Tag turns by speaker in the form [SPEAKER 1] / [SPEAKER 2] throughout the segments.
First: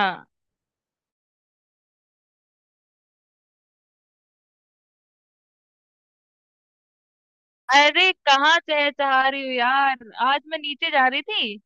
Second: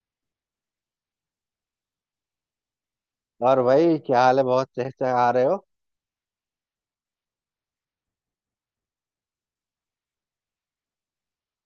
[SPEAKER 1] हाँ।
[SPEAKER 2] और भाई, क्या हाल है? बहुत चहचहा आ रहे हो।
[SPEAKER 1] अरे कहाँ चहचहा रही हूँ यार। आज मैं नीचे जा रही थी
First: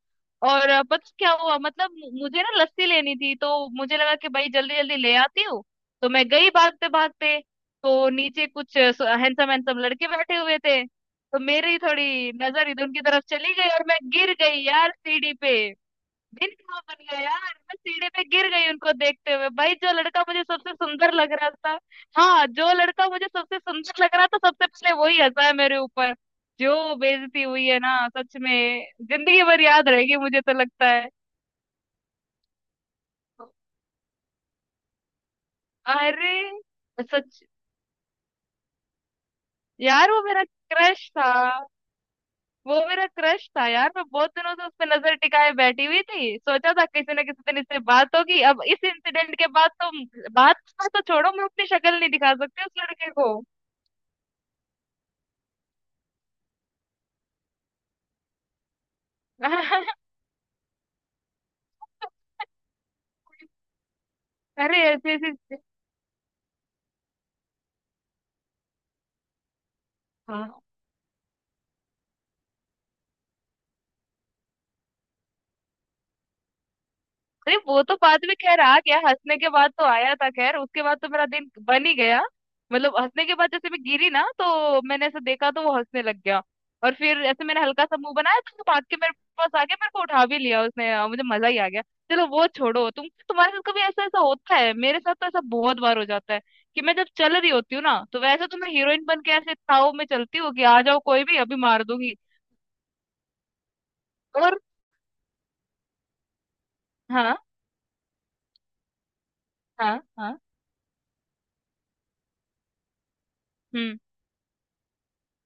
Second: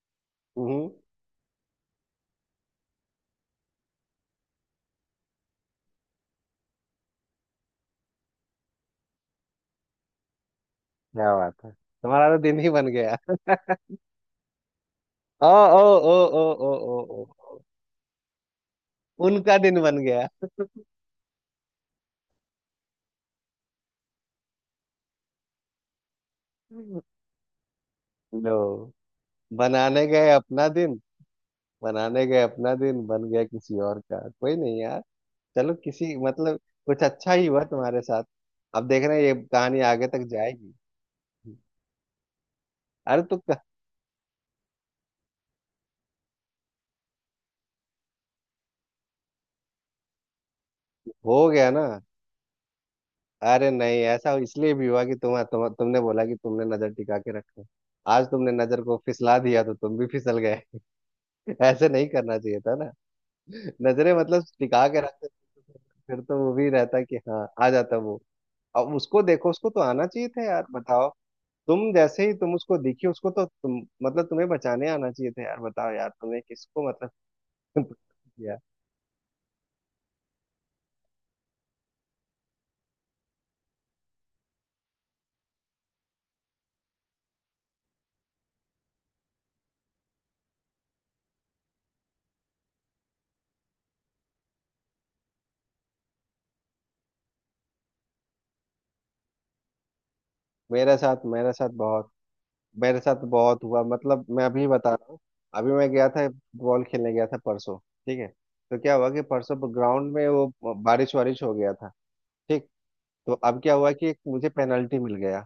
[SPEAKER 1] और
[SPEAKER 2] हम्म।
[SPEAKER 1] पता है क्या हुआ? मतलब मुझे ना लस्सी लेनी थी, तो मुझे लगा कि भाई जल्दी जल्दी ले आती हूँ। तो मैं गई भागते भागते। तो नीचे कुछ हैंडसम हैंडसम लड़के बैठे हुए थे,
[SPEAKER 2] क्या
[SPEAKER 1] तो
[SPEAKER 2] बात है,
[SPEAKER 1] मेरी
[SPEAKER 2] तुम्हारा
[SPEAKER 1] थोड़ी
[SPEAKER 2] तो दिन
[SPEAKER 1] नजर
[SPEAKER 2] ही
[SPEAKER 1] इधर
[SPEAKER 2] बन
[SPEAKER 1] उनकी
[SPEAKER 2] गया।
[SPEAKER 1] तरफ चली गई और मैं गिर गई यार सीढ़ी पे।
[SPEAKER 2] ओ ओ ओ ओ
[SPEAKER 1] दिन
[SPEAKER 2] ओ
[SPEAKER 1] कहाँ
[SPEAKER 2] ओ
[SPEAKER 1] बन गया
[SPEAKER 2] ओ
[SPEAKER 1] यार,
[SPEAKER 2] ओ।
[SPEAKER 1] मैं सीढ़ी पे गिर गई उनको देखते हुए।
[SPEAKER 2] उनका
[SPEAKER 1] भाई
[SPEAKER 2] दिन
[SPEAKER 1] जो
[SPEAKER 2] बन
[SPEAKER 1] लड़का
[SPEAKER 2] गया।
[SPEAKER 1] मुझे सबसे सुंदर लग रहा था, हाँ जो लड़का मुझे सबसे सुंदर लग रहा था सबसे पहले वही हंसा है मेरे ऊपर। जो बेइज्जती हुई है ना, सच
[SPEAKER 2] लो,
[SPEAKER 1] में जिंदगी भर याद
[SPEAKER 2] बनाने
[SPEAKER 1] रहेगी
[SPEAKER 2] गए
[SPEAKER 1] मुझे तो
[SPEAKER 2] अपना
[SPEAKER 1] लगता
[SPEAKER 2] दिन
[SPEAKER 1] है।
[SPEAKER 2] बनाने गए अपना दिन, बन गया किसी और का, कोई नहीं यार। चलो, किसी
[SPEAKER 1] अरे,
[SPEAKER 2] मतलब कुछ अच्छा
[SPEAKER 1] सच।
[SPEAKER 2] ही हुआ तुम्हारे साथ। अब देख रहे हैं ये कहानी आगे
[SPEAKER 1] यार वो
[SPEAKER 2] तक
[SPEAKER 1] मेरा
[SPEAKER 2] जाएगी।
[SPEAKER 1] क्रश था। वो मेरा
[SPEAKER 2] अरे तो
[SPEAKER 1] क्रश
[SPEAKER 2] क-
[SPEAKER 1] था यार, मैं बहुत दिनों से उस पर नजर टिकाए बैठी हुई थी। सोचा था किसी ना किसी दिन इससे बात होगी, अब इस इंसिडेंट के बाद तो बात तो छोड़ो,
[SPEAKER 2] हो
[SPEAKER 1] मैं अपनी
[SPEAKER 2] गया ना?
[SPEAKER 1] शक्ल नहीं दिखा सकती उस लड़के को।
[SPEAKER 2] अरे नहीं, ऐसा इसलिए भी हुआ कि तुमने बोला कि तुमने नजर टिका के रखो। आज तुमने नजर को फिसला दिया तो तुम भी फिसल गए। ऐसे नहीं करना चाहिए था ना। नजरे मतलब
[SPEAKER 1] अरे
[SPEAKER 2] टिका के
[SPEAKER 1] ऐसी
[SPEAKER 2] रखते,
[SPEAKER 1] ऐसी।
[SPEAKER 2] फिर तो वो भी रहता कि हाँ, आ जाता वो। अब उसको देखो, उसको तो आना चाहिए था
[SPEAKER 1] हाँ।
[SPEAKER 2] यार, बताओ। तुम जैसे ही तुम उसको दिखी, उसको तो तुम, मतलब तुम्हें बचाने आना चाहिए था यार, बताओ यार। तुमने किसको मतलब।
[SPEAKER 1] अरे वो तो बाद में
[SPEAKER 2] किया।
[SPEAKER 1] खैर आ गया, हंसने के बाद तो आया था खैर, उसके बाद तो मेरा दिन बन ही गया। मतलब हंसने के बाद जैसे मैं गिरी ना तो मैंने ऐसे देखा तो वो हंसने लग गया। और फिर ऐसे मैंने हल्का सा मुंह बनाया तो भाग के मेरे पास आ गया, मेरे को उठा भी लिया उसने। मुझे मजा ही आ गया। चलो वो छोड़ो, तुम तुम्हारे साथ कभी ऐसा ऐसा होता है? मेरे साथ तो ऐसा बहुत बार हो जाता है कि मैं जब चल रही होती हूँ ना, तो वैसे तो मैं हीरोइन बन के ऐसे ताव में चलती हूँ कि आ
[SPEAKER 2] मेरे
[SPEAKER 1] जाओ
[SPEAKER 2] साथ
[SPEAKER 1] कोई भी
[SPEAKER 2] मेरे
[SPEAKER 1] अभी
[SPEAKER 2] साथ
[SPEAKER 1] मार
[SPEAKER 2] बहुत
[SPEAKER 1] दूंगी।
[SPEAKER 2] मेरे साथ बहुत हुआ, मतलब मैं
[SPEAKER 1] और
[SPEAKER 2] अभी बता रहा हूँ। अभी मैं गया था फुटबॉल खेलने, गया था
[SPEAKER 1] हाँ
[SPEAKER 2] परसों। ठीक है। तो क्या हुआ कि परसों
[SPEAKER 1] हाँ
[SPEAKER 2] ग्राउंड में
[SPEAKER 1] हाँ।
[SPEAKER 2] वो बारिश वारिश हो गया था। ठीक। तो अब क्या हुआ
[SPEAKER 1] हम्म।
[SPEAKER 2] कि एक मुझे पेनल्टी मिल गया।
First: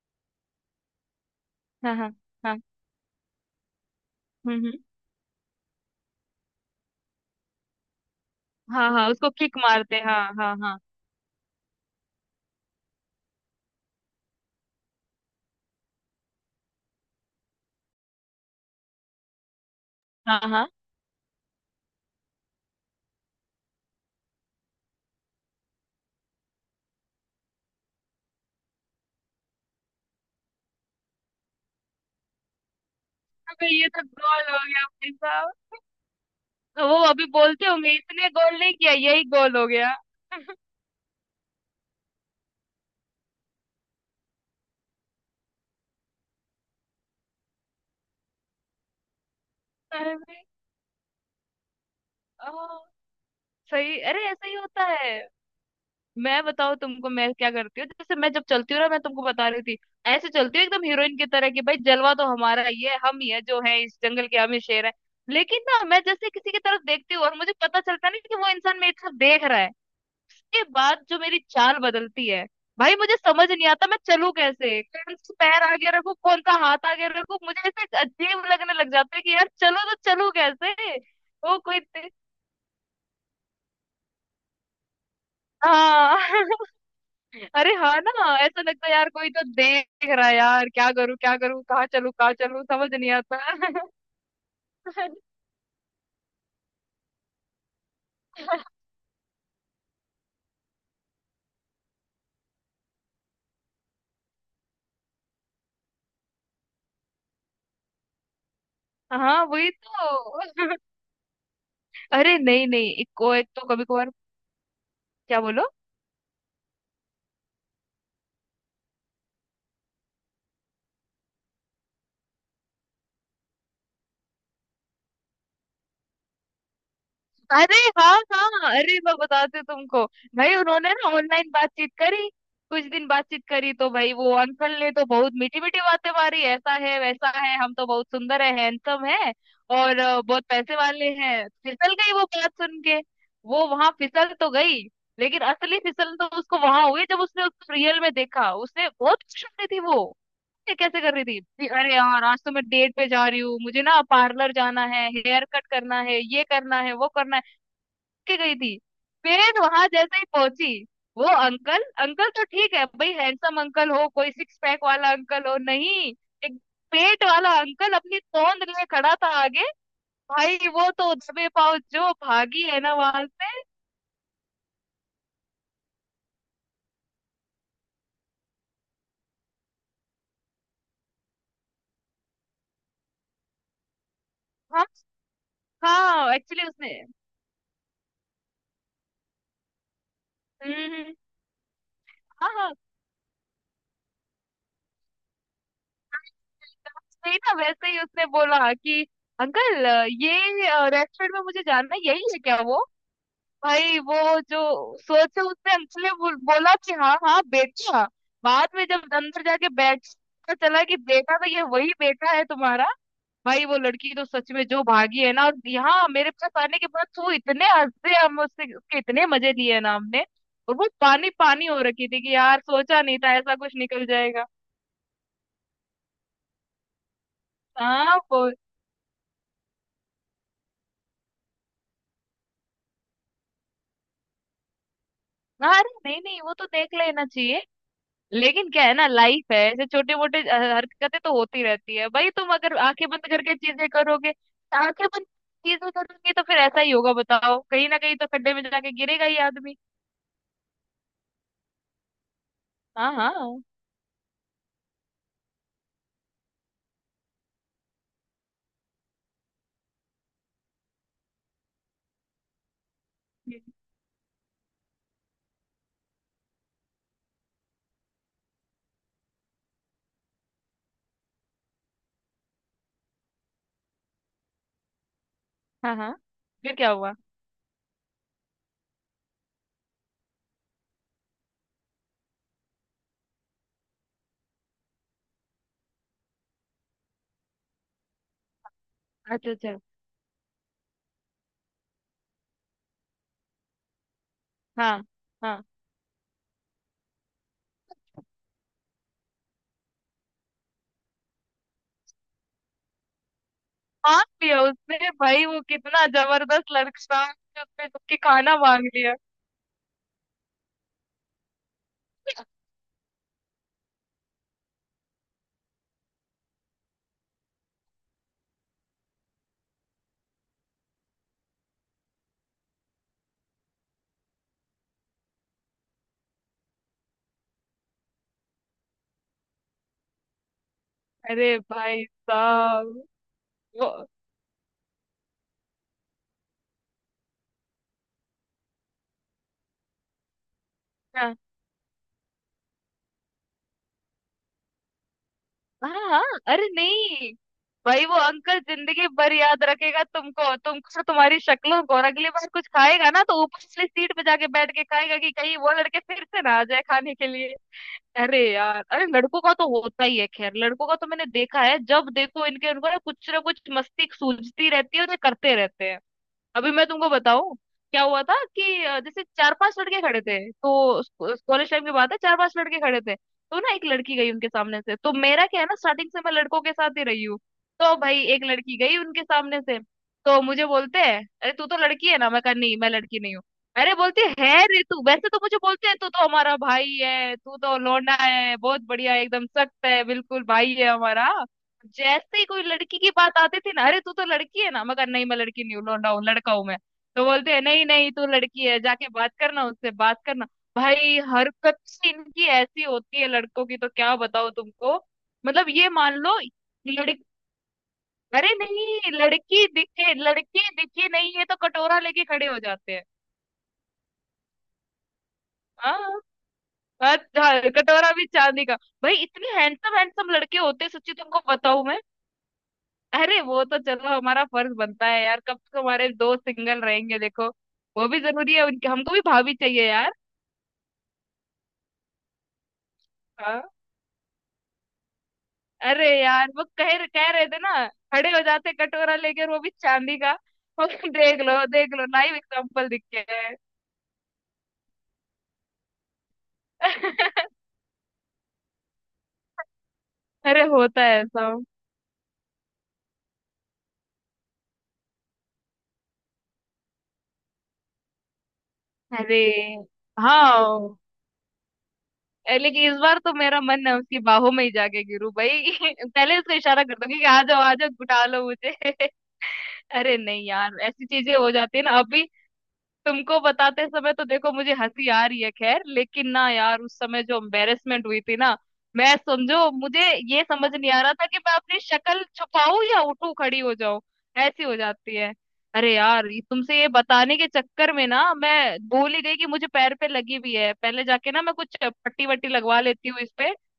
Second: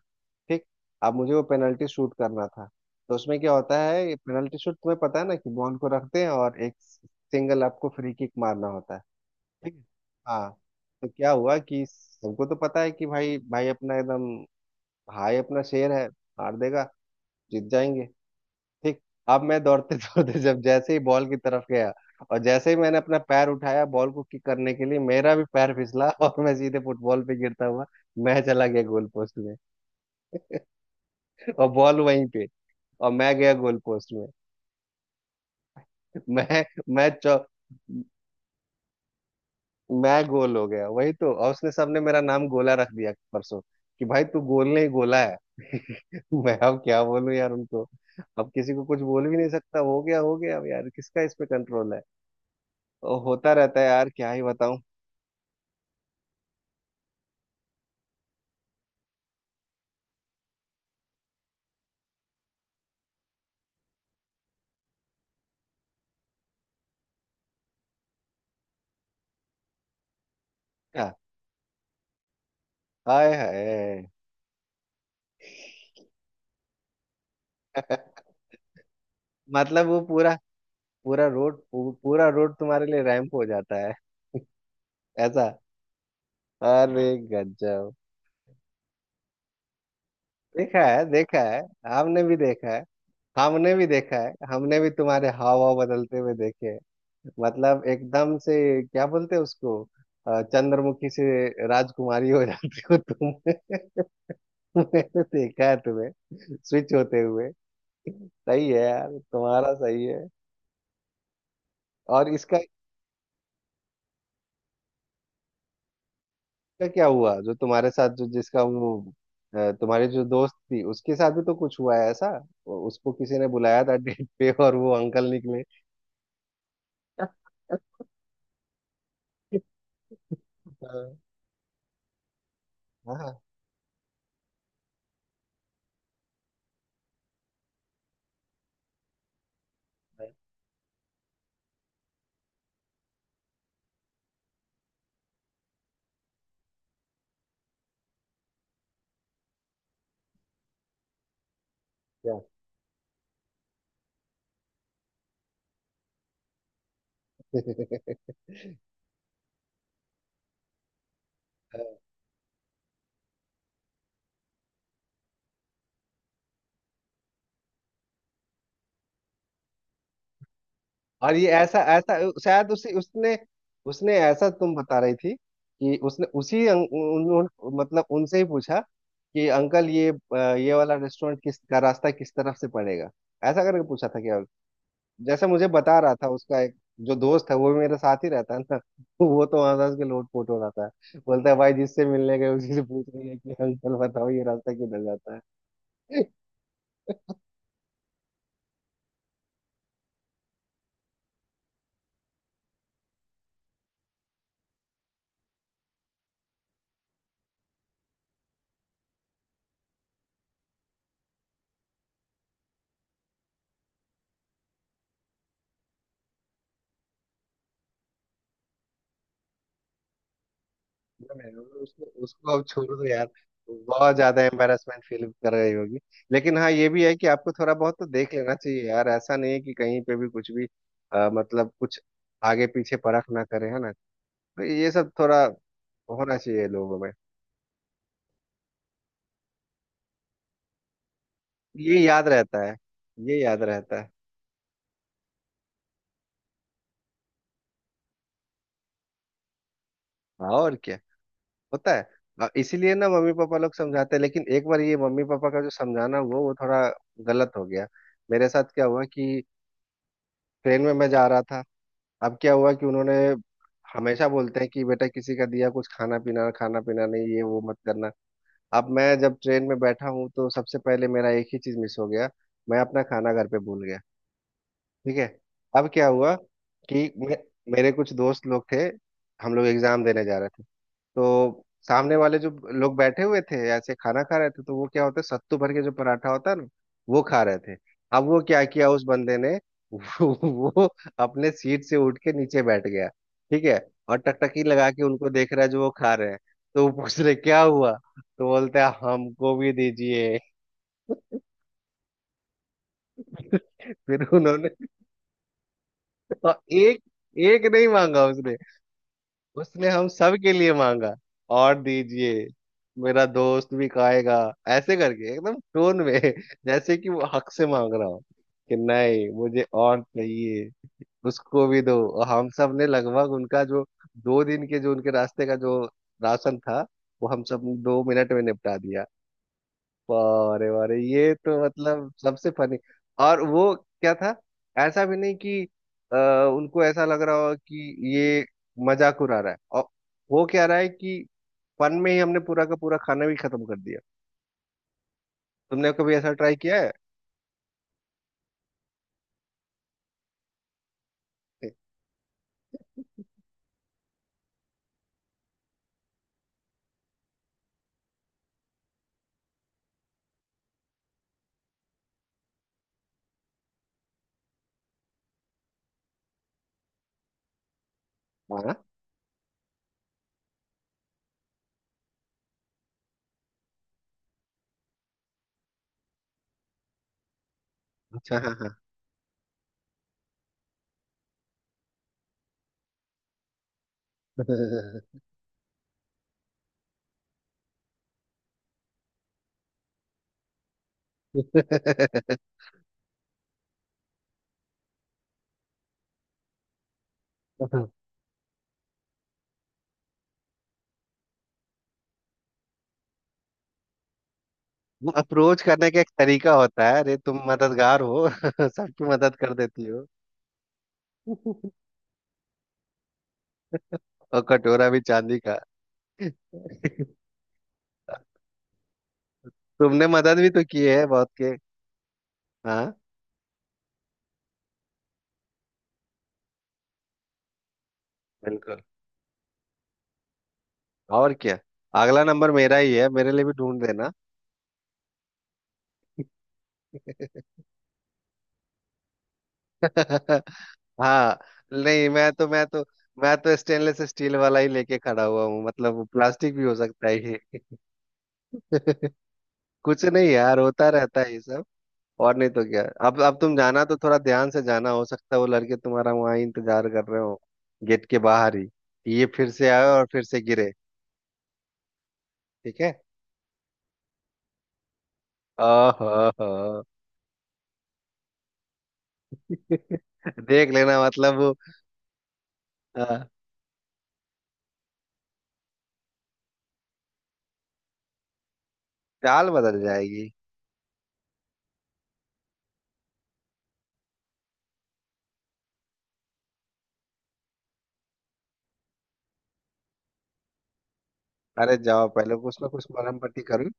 [SPEAKER 2] ठीक। अब मुझे वो पेनल्टी
[SPEAKER 1] हाँ हाँ
[SPEAKER 2] शूट करना
[SPEAKER 1] हाँ।
[SPEAKER 2] था। तो उसमें क्या होता है,
[SPEAKER 1] हम्म
[SPEAKER 2] पेनल्टी शूट
[SPEAKER 1] हम्म।
[SPEAKER 2] तुम्हें पता है ना, कि बॉल को रखते हैं और एक सिंगल आपको फ्री किक मारना
[SPEAKER 1] हाँ
[SPEAKER 2] होता है।
[SPEAKER 1] हाँ उसको किक
[SPEAKER 2] ठीक है।
[SPEAKER 1] मारते हैं हाँ
[SPEAKER 2] हाँ।
[SPEAKER 1] हाँ हाँ।
[SPEAKER 2] तो क्या हुआ कि सबको तो पता है कि भाई, भाई अपना एकदम भाई अपना शेर है, मार देगा, जीत जाएंगे। ठीक। अब मैं दौड़ते दौड़ते,
[SPEAKER 1] हाँ
[SPEAKER 2] जब
[SPEAKER 1] हाँ।
[SPEAKER 2] जैसे ही बॉल की तरफ गया और जैसे ही मैंने अपना पैर उठाया बॉल को किक करने के लिए, मेरा भी पैर फिसला और मैं सीधे फुटबॉल पे गिरता हुआ, मैं चला गया गोल पोस्ट में। और बॉल वहीं पे, और मैं गया
[SPEAKER 1] अबे
[SPEAKER 2] गोल
[SPEAKER 1] ये तो
[SPEAKER 2] पोस्ट में।
[SPEAKER 1] गोल हो गया भाई साहब।
[SPEAKER 2] मैं
[SPEAKER 1] तो वो
[SPEAKER 2] मैं
[SPEAKER 1] अभी
[SPEAKER 2] चौ
[SPEAKER 1] बोलते होंगे इसने गोल नहीं किया, यही गोल हो गया।
[SPEAKER 2] मैं गोल हो गया वही तो। और उसने सबने मेरा नाम गोला रख दिया परसों, कि भाई तू गोल नहीं गोला है। मैं अब क्या बोलूं यार उनको। अब किसी को कुछ बोल भी नहीं सकता,
[SPEAKER 1] अरे
[SPEAKER 2] हो
[SPEAKER 1] भाई।
[SPEAKER 2] गया अब यार, किसका इस पे कंट्रोल है?
[SPEAKER 1] ओ।
[SPEAKER 2] और होता रहता है
[SPEAKER 1] सही,
[SPEAKER 2] यार,
[SPEAKER 1] अरे
[SPEAKER 2] क्या ही
[SPEAKER 1] ऐसा ही
[SPEAKER 2] बताऊं।
[SPEAKER 1] होता है। मैं बताऊँ तुमको मैं क्या करती हूँ? जैसे मैं जब चलती हूँ ना, मैं तुमको बता रही थी, ऐसे चलती हूँ एकदम हीरोइन की तरह कि भाई जलवा तो हमारा ही है, हम ही है जो है इस जंगल के, हम ही शेर है। लेकिन ना मैं जैसे किसी की तरफ देखती हूँ और मुझे पता चलता नहीं कि वो इंसान मेरी तरफ देख रहा है, ये बात
[SPEAKER 2] क्या?
[SPEAKER 1] जो मेरी चाल बदलती है। भाई मुझे
[SPEAKER 2] हाय
[SPEAKER 1] समझ नहीं आता मैं
[SPEAKER 2] हाय।
[SPEAKER 1] चलूं कैसे, कौन सा पैर आगे रखूं, कौन सा हाथ आगे रखूं, मुझे ऐसे अजीब लगने लग जाता है कि यार चलो
[SPEAKER 2] मतलब
[SPEAKER 1] तो
[SPEAKER 2] वो
[SPEAKER 1] चलूं
[SPEAKER 2] पूरा,
[SPEAKER 1] कैसे। वो कोई दे-
[SPEAKER 2] पूरा रोड तुम्हारे लिए रैंप हो जाता है, ऐसा?
[SPEAKER 1] हाँ।
[SPEAKER 2] अरे
[SPEAKER 1] अरे
[SPEAKER 2] गजब।
[SPEAKER 1] हाँ ना, ऐसा लगता है यार कोई तो देख रहा है यार,
[SPEAKER 2] देखा
[SPEAKER 1] क्या
[SPEAKER 2] है,
[SPEAKER 1] करूं क्या
[SPEAKER 2] देखा है।
[SPEAKER 1] करूं,
[SPEAKER 2] हमने
[SPEAKER 1] कहाँ
[SPEAKER 2] भी
[SPEAKER 1] चलूं
[SPEAKER 2] देखा है,
[SPEAKER 1] समझ नहीं आता।
[SPEAKER 2] हमने भी देखा है, हमने भी तुम्हारे हाव भाव बदलते हुए देखे हैं। मतलब एकदम से क्या बोलते हैं उसको, चंद्रमुखी से राजकुमारी हो जाती हो तुम। मैंने देखा है तुम्हें स्विच होते हुए। सही है यार,
[SPEAKER 1] हाँ वही
[SPEAKER 2] तुम्हारा सही
[SPEAKER 1] तो।
[SPEAKER 2] है। और
[SPEAKER 1] अरे
[SPEAKER 2] इसका
[SPEAKER 1] नहीं नहीं, एक को एक तो कभी कभार। क्या बोलो?
[SPEAKER 2] का क्या हुआ, जो तुम्हारे साथ जो जिसका वो, तुम्हारी जो दोस्त थी उसके साथ भी तो कुछ हुआ है ऐसा। उसको किसी ने बुलाया था डेट पे और वो अंकल निकले।
[SPEAKER 1] अरे हाँ हाँ, अरे मैं बताती
[SPEAKER 2] हाँ
[SPEAKER 1] हूँ तुमको। भाई उन्होंने ना ऑनलाइन बातचीत करी, कुछ दिन
[SPEAKER 2] हाँ,
[SPEAKER 1] बातचीत करी, तो भाई वो अंकल ने तो बहुत मीठी मीठी बातें मारी, ऐसा है वैसा है, हम तो बहुत सुंदर है हैंडसम है और बहुत पैसे वाले हैं, फिसल गई वो बात सुन के। वो वहां फिसल तो गई लेकिन असली फिसल तो उसको वहां हुई जब उसने उसको रियल में देखा। उसने बहुत खुश हो रही थी वो, ये कैसे कर रही थी कि अरे यार आज
[SPEAKER 2] क्या।
[SPEAKER 1] तो मैं डेट पे जा रही हूँ, मुझे ना पार्लर जाना है, हेयर कट करना है, ये करना है वो करना है, के गई थी। फिर वहां जैसे ही पहुंची, वो अंकल, अंकल तो ठीक है भाई, हैंडसम अंकल हो, कोई सिक्स पैक वाला अंकल हो, नहीं। एक पेट वाला अंकल अपनी तोंद लिए खड़ा था आगे। भाई वो तो
[SPEAKER 2] और
[SPEAKER 1] दबे
[SPEAKER 2] ये
[SPEAKER 1] पाँव
[SPEAKER 2] ऐसा
[SPEAKER 1] जो
[SPEAKER 2] ऐसा,
[SPEAKER 1] भागी
[SPEAKER 2] शायद
[SPEAKER 1] है
[SPEAKER 2] उसी
[SPEAKER 1] ना वहां
[SPEAKER 2] उसने
[SPEAKER 1] से।
[SPEAKER 2] उसने ऐसा तुम बता रही थी, कि उसने उसी अं- उन, उन, मतलब उनसे ही पूछा कि अंकल ये, ये वाला रेस्टोरेंट किस का रास्ता किस तरफ से पड़ेगा, ऐसा करके पूछा था क्या?
[SPEAKER 1] हम।
[SPEAKER 2] जैसे मुझे बता रहा था
[SPEAKER 1] हाँ
[SPEAKER 2] उसका
[SPEAKER 1] एक्चुअली
[SPEAKER 2] एक,
[SPEAKER 1] उसने।
[SPEAKER 2] जो दोस्त है वो भी मेरे साथ ही रहता है ना, वो तो हंस हंस के लोटपोट हो रहा था।
[SPEAKER 1] हम्म।
[SPEAKER 2] बोलता है भाई जिससे मिलने गए
[SPEAKER 1] हाँ हाँ
[SPEAKER 2] उसी से पूछ रही है कि अंकल बताओ ये रास्ता किधर जाता है।
[SPEAKER 1] सही ना, वैसे ही उसने बोला कि अंकल ये रेस्टोरेंट में मुझे जानना है, यही है क्या वो? भाई वो जो सोचा उसने, अंशु ने बोला कि हाँ हाँ बेटा। बाद में जब अंदर जाके बैठ पता चला कि बेटा तो ये वही बेटा है तुम्हारा। भाई वो लड़की तो सच में जो भागी है ना, और यहाँ मेरे पास आने के बाद वो इतने हंसे हम उससे, उसके इतने मजे लिए हैं ना हमने। और वो पानी
[SPEAKER 2] मैं-
[SPEAKER 1] पानी हो
[SPEAKER 2] उसको
[SPEAKER 1] रखी थी कि
[SPEAKER 2] उसको
[SPEAKER 1] यार
[SPEAKER 2] अब छोड़
[SPEAKER 1] सोचा
[SPEAKER 2] दो
[SPEAKER 1] नहीं
[SPEAKER 2] यार,
[SPEAKER 1] था ऐसा कुछ निकल
[SPEAKER 2] बहुत ज्यादा
[SPEAKER 1] जाएगा।
[SPEAKER 2] एम्बेरसमेंट फील कर रही होगी। लेकिन हाँ, ये भी है कि आपको थोड़ा बहुत तो
[SPEAKER 1] हाँ
[SPEAKER 2] देख
[SPEAKER 1] वो।
[SPEAKER 2] लेना चाहिए यार, ऐसा नहीं है कि कहीं पे भी कुछ भी, मतलब कुछ आगे पीछे परख ना करे, है ना? तो ये सब थोड़ा
[SPEAKER 1] हाँ अरे नहीं
[SPEAKER 2] होना
[SPEAKER 1] नहीं, वो तो
[SPEAKER 2] चाहिए
[SPEAKER 1] देख
[SPEAKER 2] लोगों में।
[SPEAKER 1] लेना चाहिए। लेकिन क्या है ना, लाइफ है, ऐसे छोटे मोटे हरकतें तो होती रहती
[SPEAKER 2] ये
[SPEAKER 1] है।
[SPEAKER 2] याद
[SPEAKER 1] भाई तुम
[SPEAKER 2] रहता
[SPEAKER 1] अगर
[SPEAKER 2] है,
[SPEAKER 1] आंखें बंद
[SPEAKER 2] ये
[SPEAKER 1] करके
[SPEAKER 2] याद
[SPEAKER 1] चीजें
[SPEAKER 2] रहता है।
[SPEAKER 1] करोगे, आंखें बंद चीजें करोगे तो फिर ऐसा ही होगा, बताओ कहीं ना कहीं तो खड्डे में जाके गिरेगा ही आदमी।
[SPEAKER 2] हाँ और क्या होता है। इसीलिए ना
[SPEAKER 1] हाँ हाँ
[SPEAKER 2] मम्मी पापा लोग समझाते हैं। लेकिन एक बार ये मम्मी पापा का जो समझाना हुआ वो थोड़ा गलत हो गया। मेरे साथ क्या हुआ कि ट्रेन में मैं जा रहा था। अब क्या हुआ कि उन्होंने हमेशा बोलते हैं कि बेटा किसी का दिया कुछ खाना पीना, खाना पीना नहीं, ये वो मत करना। अब मैं जब ट्रेन में बैठा हूँ तो सबसे पहले मेरा एक ही चीज मिस हो गया, मैं अपना खाना घर पे भूल गया। ठीक है। अब
[SPEAKER 1] हाँ
[SPEAKER 2] क्या
[SPEAKER 1] हाँ,
[SPEAKER 2] हुआ
[SPEAKER 1] फिर क्या
[SPEAKER 2] कि
[SPEAKER 1] हुआ?
[SPEAKER 2] मेरे कुछ दोस्त लोग थे, हम लोग एग्जाम देने जा रहे थे। तो सामने वाले जो लोग बैठे हुए थे ऐसे खाना खा रहे थे, तो वो क्या होता है सत्तू भर के जो पराठा होता है ना, वो खा रहे थे। अब वो क्या किया उस बंदे
[SPEAKER 1] अच्छा
[SPEAKER 2] ने,
[SPEAKER 1] अच्छा।
[SPEAKER 2] वो अपने सीट से उठ के नीचे बैठ गया। ठीक है। और टकटकी लगा के
[SPEAKER 1] हाँ
[SPEAKER 2] उनको देख
[SPEAKER 1] हाँ।
[SPEAKER 2] रहा है जो वो खा रहे हैं। तो वो पूछ रहे क्या हुआ, तो बोलते हैं हमको भी दीजिए। फिर
[SPEAKER 1] मांग लिया
[SPEAKER 2] उन्होंने,
[SPEAKER 1] उसने, भाई वो कितना
[SPEAKER 2] और
[SPEAKER 1] जबरदस्त
[SPEAKER 2] एक
[SPEAKER 1] लड़का था,
[SPEAKER 2] एक
[SPEAKER 1] उसने
[SPEAKER 2] नहीं
[SPEAKER 1] उसके
[SPEAKER 2] मांगा उसने,
[SPEAKER 1] खाना मांग लिया।
[SPEAKER 2] उसने हम सब के लिए मांगा। और दीजिए मेरा दोस्त भी खाएगा, ऐसे करके एकदम टोन में जैसे कि वो हक से मांग रहा हो कि नहीं, मुझे और चाहिए, उसको भी दो। और हम सब ने लगभग उनका जो 2 दिन के जो उनके रास्ते का जो राशन था, वो हम सब 2 मिनट में निपटा दिया। अरे अरे, ये
[SPEAKER 1] अरे
[SPEAKER 2] तो
[SPEAKER 1] भाई
[SPEAKER 2] मतलब सबसे फनी।
[SPEAKER 1] साहब।
[SPEAKER 2] और वो
[SPEAKER 1] वो
[SPEAKER 2] क्या था, ऐसा भी नहीं कि अ, उनको ऐसा लग रहा हो कि ये मजाक उड़ा रहा है। और वो क्या रहा है कि
[SPEAKER 1] हाँ।
[SPEAKER 2] फन में ही हमने पूरा का पूरा खाना भी खत्म कर दिया। तुमने
[SPEAKER 1] हाँ
[SPEAKER 2] कभी
[SPEAKER 1] हाँ।
[SPEAKER 2] ऐसा ट्राई
[SPEAKER 1] अरे
[SPEAKER 2] किया है?
[SPEAKER 1] नहीं। भाई वो अंकल जिंदगी भर याद रखेगा तुमको तुमको और तुम्हारी शक्लों को, और अगली बार कुछ खाएगा ना तो ऊपर वाली सीट पे जाके बैठ के खाएगा कि कहीं वो लड़के फिर से ना आ जाए खाने के लिए। अरे यार अरे, लड़कों का तो होता ही है खैर, लड़कों का तो मैंने देखा है जब देखो इनके उनको ना कुछ मस्ती सूझती रहती है और ये करते रहते हैं। अभी मैं तुमको बताऊं, क्या हुआ था कि
[SPEAKER 2] हाँ
[SPEAKER 1] जैसे 4-5 लड़के खड़े थे, तो कॉलेज टाइम की बात है, 4-5 लड़के खड़े थे तो ना एक लड़की गई उनके सामने से, तो मेरा क्या है ना स्टार्टिंग से मैं लड़कों के साथ ही रही हूँ। तो भाई
[SPEAKER 2] अच्छा,
[SPEAKER 1] एक
[SPEAKER 2] हाँ हाँ।
[SPEAKER 1] लड़की गई उनके सामने से, तो मुझे बोलते हैं अरे तू तो लड़की है ना। मैं कहा नहीं मैं लड़की नहीं हूँ। अरे बोलती "है रे तू, वैसे तो मुझे बोलते हैं तू तो हमारा भाई है, तू तो लौंडा है, बहुत बढ़िया है, एकदम सख्त है, बिल्कुल भाई है हमारा, जैसे ही कोई लड़की की बात आती थी ना, अरे तू तो लड़की है ना। मैं कहा नहीं मैं लड़की नहीं हूँ, लौंडा हूँ लड़का हूँ मैं। तो बोलते हैं नहीं नहीं तू लड़की है, जाके बात करना उससे बात करना। भाई हरकत ही इनकी ऐसी होती है लड़कों की, तो क्या बताओ तुमको।
[SPEAKER 2] वो अप्रोच
[SPEAKER 1] मतलब ये
[SPEAKER 2] करने का एक
[SPEAKER 1] मान लो
[SPEAKER 2] तरीका होता है। अरे
[SPEAKER 1] लड़की,
[SPEAKER 2] तुम मददगार हो,
[SPEAKER 1] अरे
[SPEAKER 2] सबकी
[SPEAKER 1] नहीं
[SPEAKER 2] मदद कर
[SPEAKER 1] लड़की
[SPEAKER 2] देती हो।
[SPEAKER 1] दिखे, लड़की दिखी नहीं है तो कटोरा लेके खड़े हो जाते हैं।
[SPEAKER 2] और कटोरा भी चांदी का।
[SPEAKER 1] हाँ हाँ, हाँ, कटोरा भी चांदी का। भाई इतने हैंडसम
[SPEAKER 2] तुमने
[SPEAKER 1] हैंडसम
[SPEAKER 2] मदद भी
[SPEAKER 1] लड़के
[SPEAKER 2] तो की
[SPEAKER 1] होते हैं,
[SPEAKER 2] है
[SPEAKER 1] सच्ची
[SPEAKER 2] बहुत,
[SPEAKER 1] तुमको बताऊं मैं।
[SPEAKER 2] हाँ
[SPEAKER 1] अरे वो तो चलो हमारा फर्ज बनता है यार, कब तक हमारे दोस्त सिंगल रहेंगे, देखो वो भी जरूरी है,
[SPEAKER 2] बिल्कुल,
[SPEAKER 1] उनके हमको भी भाभी चाहिए यार।
[SPEAKER 2] और क्या। अगला नंबर मेरा ही है, मेरे लिए भी
[SPEAKER 1] हाँ,
[SPEAKER 2] ढूंढ देना।
[SPEAKER 1] अरे यार वो कह कह रहे थे ना, खड़े हो जाते कटोरा लेकर वो भी चांदी का। और
[SPEAKER 2] हाँ।
[SPEAKER 1] देख लो
[SPEAKER 2] नहीं,
[SPEAKER 1] लाइव एग्जांपल दिख
[SPEAKER 2] मैं
[SPEAKER 1] गया है।
[SPEAKER 2] तो स्टेनलेस स्टील वाला ही लेके खड़ा हुआ हूँ, मतलब प्लास्टिक भी हो सकता है ये। कुछ नहीं यार,
[SPEAKER 1] अरे
[SPEAKER 2] होता
[SPEAKER 1] होता है
[SPEAKER 2] रहता है ये
[SPEAKER 1] ऐसा।
[SPEAKER 2] सब। और नहीं तो क्या। अब तुम जाना तो थोड़ा ध्यान से जाना, हो सकता है वो लड़के तुम्हारा वहां इंतजार कर रहे हो गेट के बाहर ही, ये
[SPEAKER 1] अरे
[SPEAKER 2] फिर से आए और फिर से गिरे।
[SPEAKER 1] हाँ। ए,
[SPEAKER 2] ठीक है।
[SPEAKER 1] लेकिन इस बार तो मेरा मन है उसकी बाहों में ही जाके गिरू भाई। पहले
[SPEAKER 2] ओहो।
[SPEAKER 1] उसको इशारा कर दूंगी कि आ जाओ गुटा लो मुझे। अरे नहीं
[SPEAKER 2] देख
[SPEAKER 1] यार,
[SPEAKER 2] लेना,
[SPEAKER 1] ऐसी चीजें
[SPEAKER 2] मतलब
[SPEAKER 1] हो
[SPEAKER 2] वो,
[SPEAKER 1] जाती है ना। अभी
[SPEAKER 2] अ,
[SPEAKER 1] तुमको बताते समय तो देखो मुझे हंसी आ रही है खैर, लेकिन ना यार उस समय जो एम्बेरसमेंट हुई थी ना, मैं
[SPEAKER 2] चाल
[SPEAKER 1] समझो
[SPEAKER 2] बदल
[SPEAKER 1] मुझे
[SPEAKER 2] जाएगी।
[SPEAKER 1] ये समझ नहीं आ रहा था कि मैं अपनी शक्ल छुपाऊं या उठूं खड़ी हो जाऊं। ऐसी हो जाती है। अरे यार तुमसे ये बताने के चक्कर में ना मैं भूल ही गई कि मुझे पैर पे लगी भी है, पहले जाके ना मैं
[SPEAKER 2] अरे
[SPEAKER 1] कुछ
[SPEAKER 2] जाओ
[SPEAKER 1] पट्टी
[SPEAKER 2] पहले
[SPEAKER 1] वट्टी
[SPEAKER 2] कुछ ना
[SPEAKER 1] लगवा
[SPEAKER 2] कुछ
[SPEAKER 1] लेती
[SPEAKER 2] मरहम
[SPEAKER 1] हूँ इस
[SPEAKER 2] पट्टी
[SPEAKER 1] पे।
[SPEAKER 2] करूँ।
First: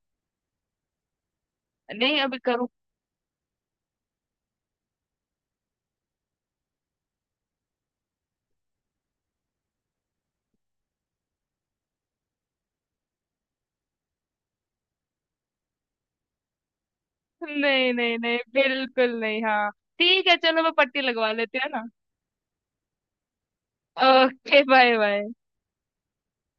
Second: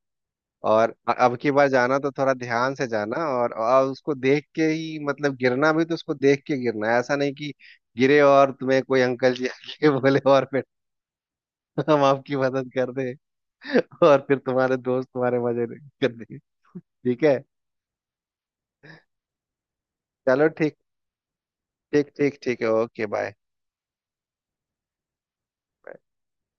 [SPEAKER 2] और अब की बार जाना तो
[SPEAKER 1] नहीं
[SPEAKER 2] थोड़ा
[SPEAKER 1] अभी करूँ।
[SPEAKER 2] ध्यान से जाना, और उसको देख के ही, मतलब गिरना भी तो उसको देख के गिरना है। ऐसा नहीं कि गिरे और तुम्हें कोई अंकल जी आके बोले और फिर, हम आपकी मदद कर दे। और फिर तुम्हारे दोस्त तुम्हारे मजे कर दे। ठीक है,
[SPEAKER 1] नहीं नहीं नहीं, बिल्कुल नहीं। हाँ, ठीक है
[SPEAKER 2] चलो
[SPEAKER 1] चलो मैं
[SPEAKER 2] ठीक,
[SPEAKER 1] पट्टी लगवा लेती हूँ है ना।
[SPEAKER 2] ठीक, ठीक, ठीक है। Okay bye.
[SPEAKER 1] Okay bye bye.